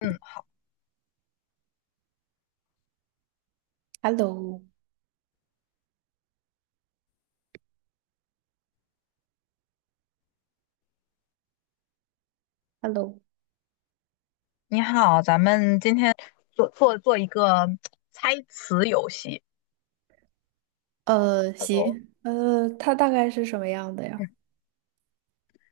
嗯，Hello,Hello,你好，咱们今天做一个猜词游戏。Hello，行，它大概是什么样的嗯，呀？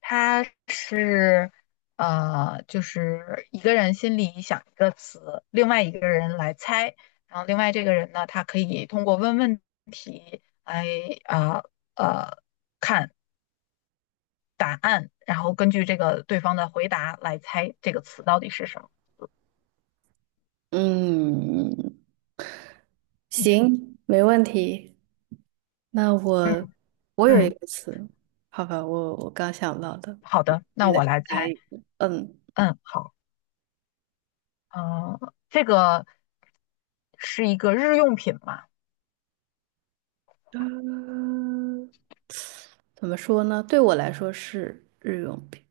它是就是一个人心里想一个词，另外一个人来猜，然后另外这个人呢，他可以通过问问题来呃呃答案，然后根据这个对方的回答来猜这个词到底是什么。嗯，明，行，没问题。那嗯我有一嗯，个词，好吧，我刚想到的，好的，你那来我来猜猜。一个。嗯，嗯，好，这个。是一个日用品嘛，嗯，怎么说呢？对我来说是日用品，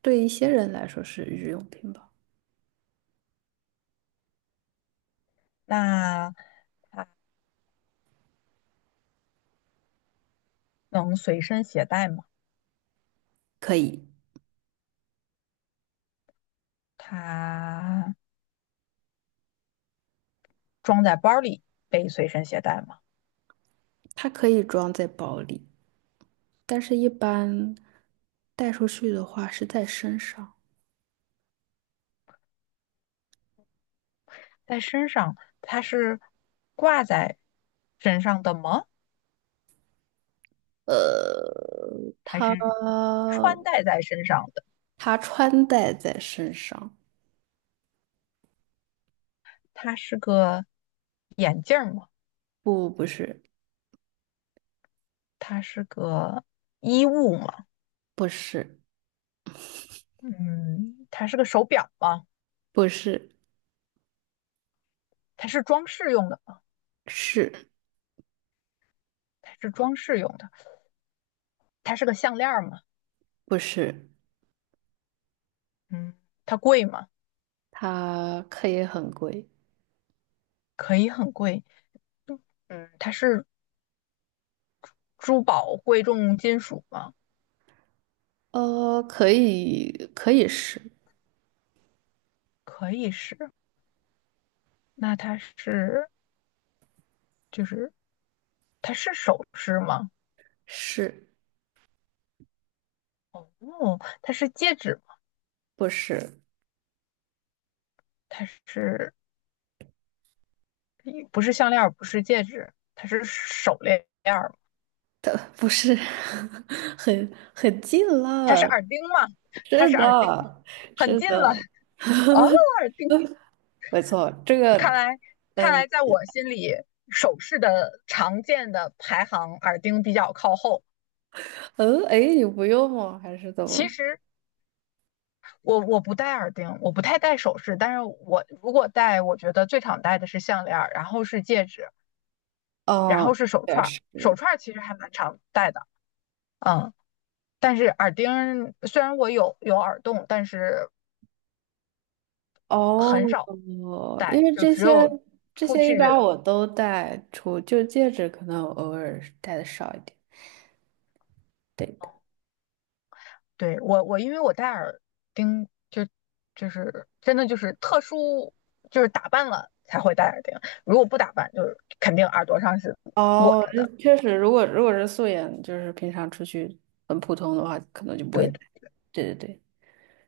对一些人来说是日用品吧。那能随身携带吗？可以，它装在包里被随身携带吗？它可以装在包里，但是一般带出去的话是在身上。在身上它是挂在身上的吗？呃，还他是穿戴在身上的？他穿戴在身上，它是个眼镜吗？不，不是，它是个衣物吗？不是，嗯，它是个手表吗？不是，它是装饰用的吗？是它是装饰用的。它是个项链吗？不是？嗯，它贵吗？它可以很贵，可以很贵。嗯，它是珠宝贵重金属吗？可以，可以是可以是。那它就是它是首饰吗？是，哦，它是戒指吗？不是它是不是项链儿？不是戒指，它是手链儿吗？的，不是，很近它是了，耳钉吗？它是是耳钉吗，的，很是近了。的，哦，耳钉，没错，这看个，来看嗯来在我心里，首饰的常见的排行，耳钉比较靠后。嗯，哎，你不用吗？还是怎其么？实我不戴耳钉，我不太戴首饰，但是我如果戴，我觉得最常戴的是项链然后是戒指，然哦，后是手也串儿。是。手串儿其实还蛮常戴的，嗯，但是耳钉虽然我有耳洞，但是哦，很少因戴，为就这只些有这出些去。一般我都戴出，就戒指可能我偶尔是戴的少一点。对嗯的。对，我因为我戴耳钉，就是真的就是特殊，就是打扮了才会戴耳钉，如果不打扮，就是肯定耳朵上是裸哦，着这的。确实，如果是素颜，就是平常出去很普通的话，可能就不会对。戴。对对对，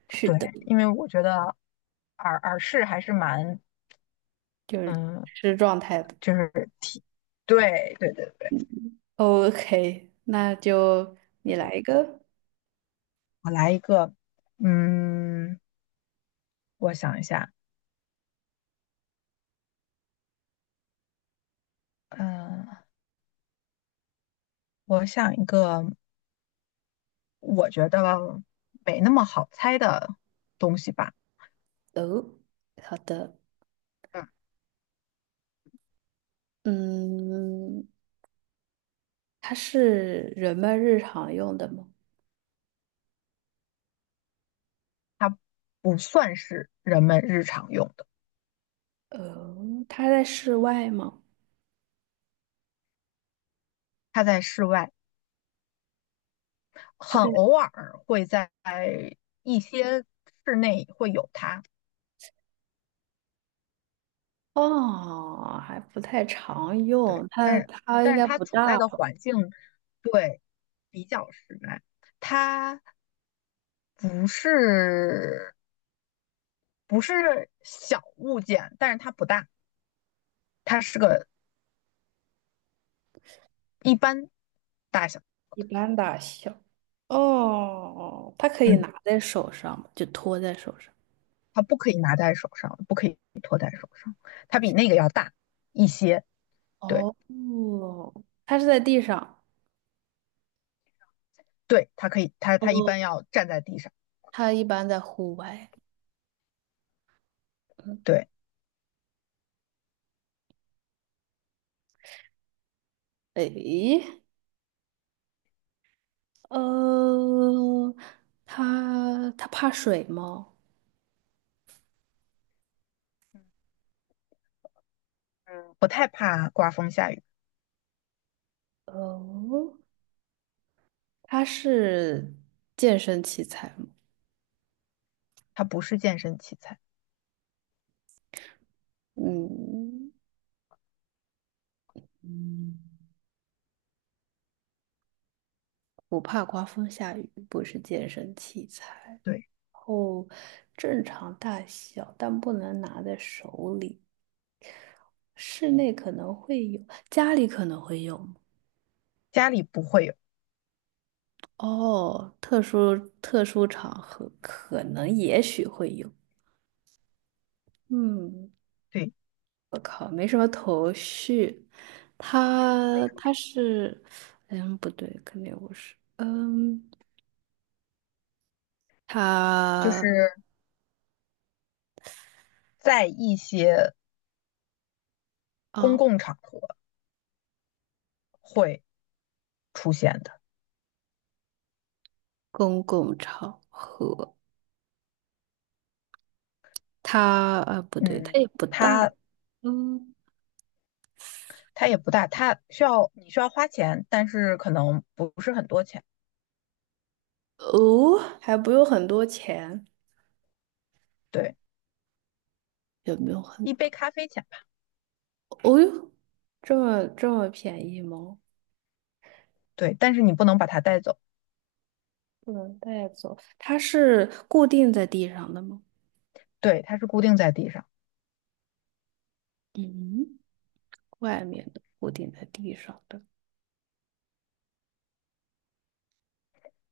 是对，的，因为我觉得耳饰还是蛮，嗯，是状态的。就是挺，对对对对。OK,那就你来一个。我来一个，嗯，我想一下，嗯、我想一个，我觉得没那么好猜的东西吧，哦，好的。嗯，嗯，它是人们日常用的吗？它不算是人们日常用的，呃，它在室外吗？它在室外，它很在。偶尔会在一些室内会有它。哦，还不太常对，用，但它是它应但是该他不处在大的吧，环境对比较实在，它不是不是小物件，但是它不大，它是个一般大小，一般大小。哦，它可以嗯，拿在手上吗，就托在手上。它不可以拿在手上，不可以托在手上，它比那个要大一些，对哦，它是在地上。对，它可以，它哦，它一般要站在地上，它一般在户外。嗯，对，诶，呃，它怕水吗？嗯，不太怕刮风下雨，哦，它是健身器材吗？它不是健身器材，嗯。不怕刮风下雨，不是健身器材。对，后正常大小，但不能拿在手里。室内可能会有，家里可能会有吗？家里不会有，哦，特殊场合可能也许会有。嗯，对，我靠，没什么头绪。没他什么他是，嗯，不对，肯定不是。嗯，就他是在一些公啊，共场合会出现的。公共场合。他啊，不对，他嗯，也不大，它嗯，它也不大，它需要你需要花钱，但是可能不是很多钱，哦，还不用很多钱，对，也没有很一杯咖啡钱吧，哦哟，这么便宜吗？对，但是你不能把它带走，不能带走，它是固定在地上的吗？对，它是固定在地上。嗯，外面的固定在地上的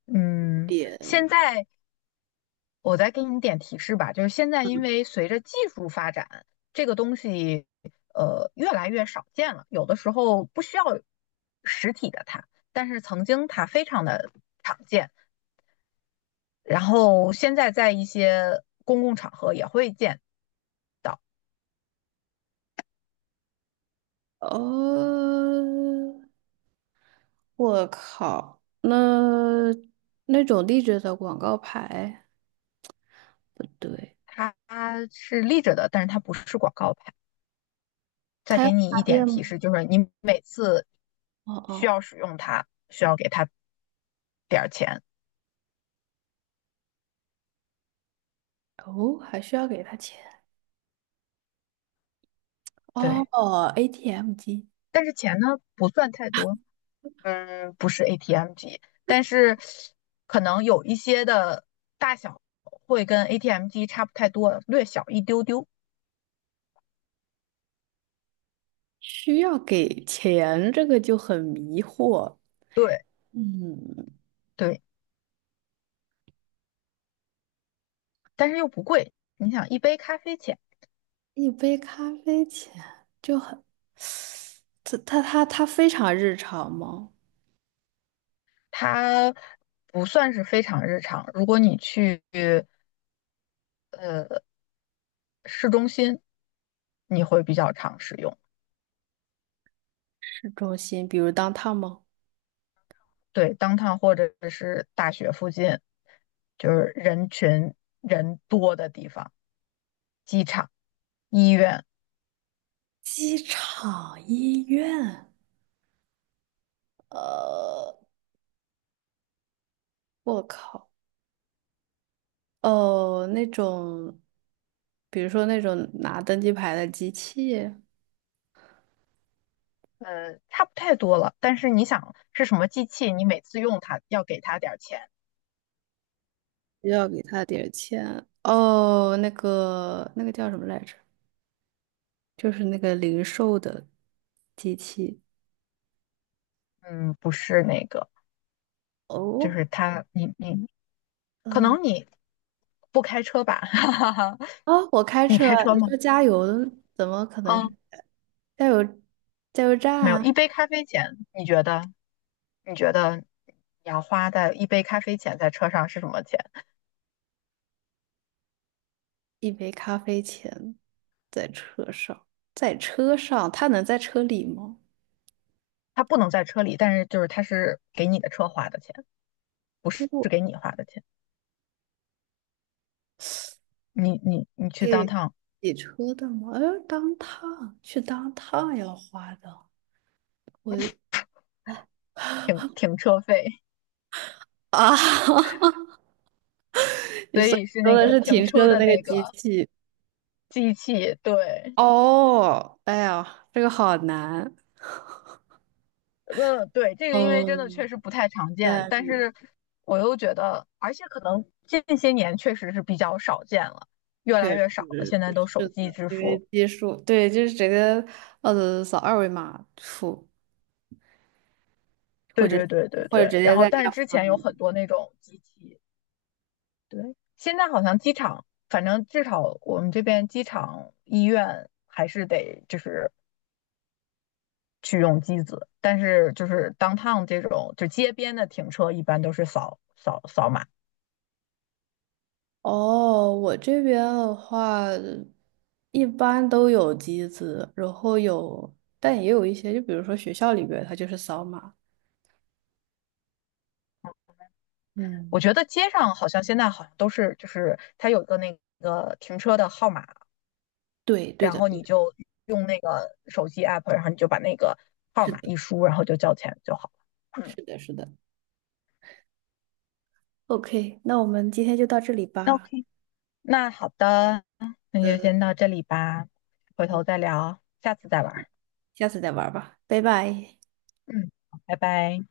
嗯，点，现在我再给你点提示吧，就是现在因嗯，为随着技术发展，这个东西越来越少见了，有的时候不需要实体的它，但是曾经它非常的常见。然后现在在一些公共场合也会见，哦，我靠，那那种立着的广告牌不对，它是立着的，但是它不是广告牌。再它要给你一插点电提吗？示，就是你每次哦需哦要使用它，需要给它点儿钱。哦，还需要给他钱。对，哦，ATM 机但是钱呢不算太多，嗯，不是 ATM 机，但是可能有一些的大小会跟 ATM 机差不太多，略小一丢丢。需要给钱，这个就很迷惑。对嗯，对，但是又不贵。你想，一杯咖啡钱。一杯咖啡钱就很，它非常日常吗？它不算是非常日常。如果你去呃市中心，你会比较常使用。市中心，比如当 o w 吗？对，downtown 或者是大学附近，就是人多的地方，机场、医院，机场、医院，呃，我靠，哦，那种，比如说那种拿登机牌的机器，差不太多了。但是你想是什么机器，你每次用它要给它点儿钱，需要给他点儿钱。哦，那个那个叫什么来着？就是那个零售的机器。嗯，不是那个，就哦，是它，你你可嗯，能你不开车吧，哈哈哈，啊，我开你车开啊，车你吗？说加油的，怎么可能是嗯。加油加油站没有，一啊？杯咖啡钱，你觉得？你觉得你要花在一杯咖啡钱在车上是什么钱？一杯咖啡钱在车上，在车上，他能在车里吗？它不能在车里，但是就是它是给你的车花的钱，不给是是给我你花的钱。你去当给趟洗车的吗？哎，当趟要花的，我停车费，啊，你所说以是说那的个是停停车车的的那个那机个器。机器。对，哦，哎呀，这个好难。嗯，对，这个因为真的确嗯，实不太常见，但但是我又觉得，而且可能近些年确实是比较少见了，越确来越少了。实现在都是手机的，支因为付。基数对，就是直接扫二维码付，或对者对对对或者对，直然接后在 但是 App 之上前有面。很多那种机器，对，现在好像机场，反正至少我们这边机场医院还是得就是去用机子，但是就是 downtown 这种就街边的停车一般都是扫扫码，哦，我这边的话，一般都有机子，然后有，但也有一些，就比如说学校里边，它就是扫码。我嗯，觉得街上好像现在好像都是就是它有一个那个停车的号码，对，对然的，后对你的，就用那个手机 app，然后你就把那个号是码的，一输，然后就交钱就好了。嗯，是的，是的。OK,那我们今天就到这里吧，OK，那好的，那就呃，先到这里吧，回头再聊，下次再玩儿下次再玩吧，拜拜。嗯，拜拜。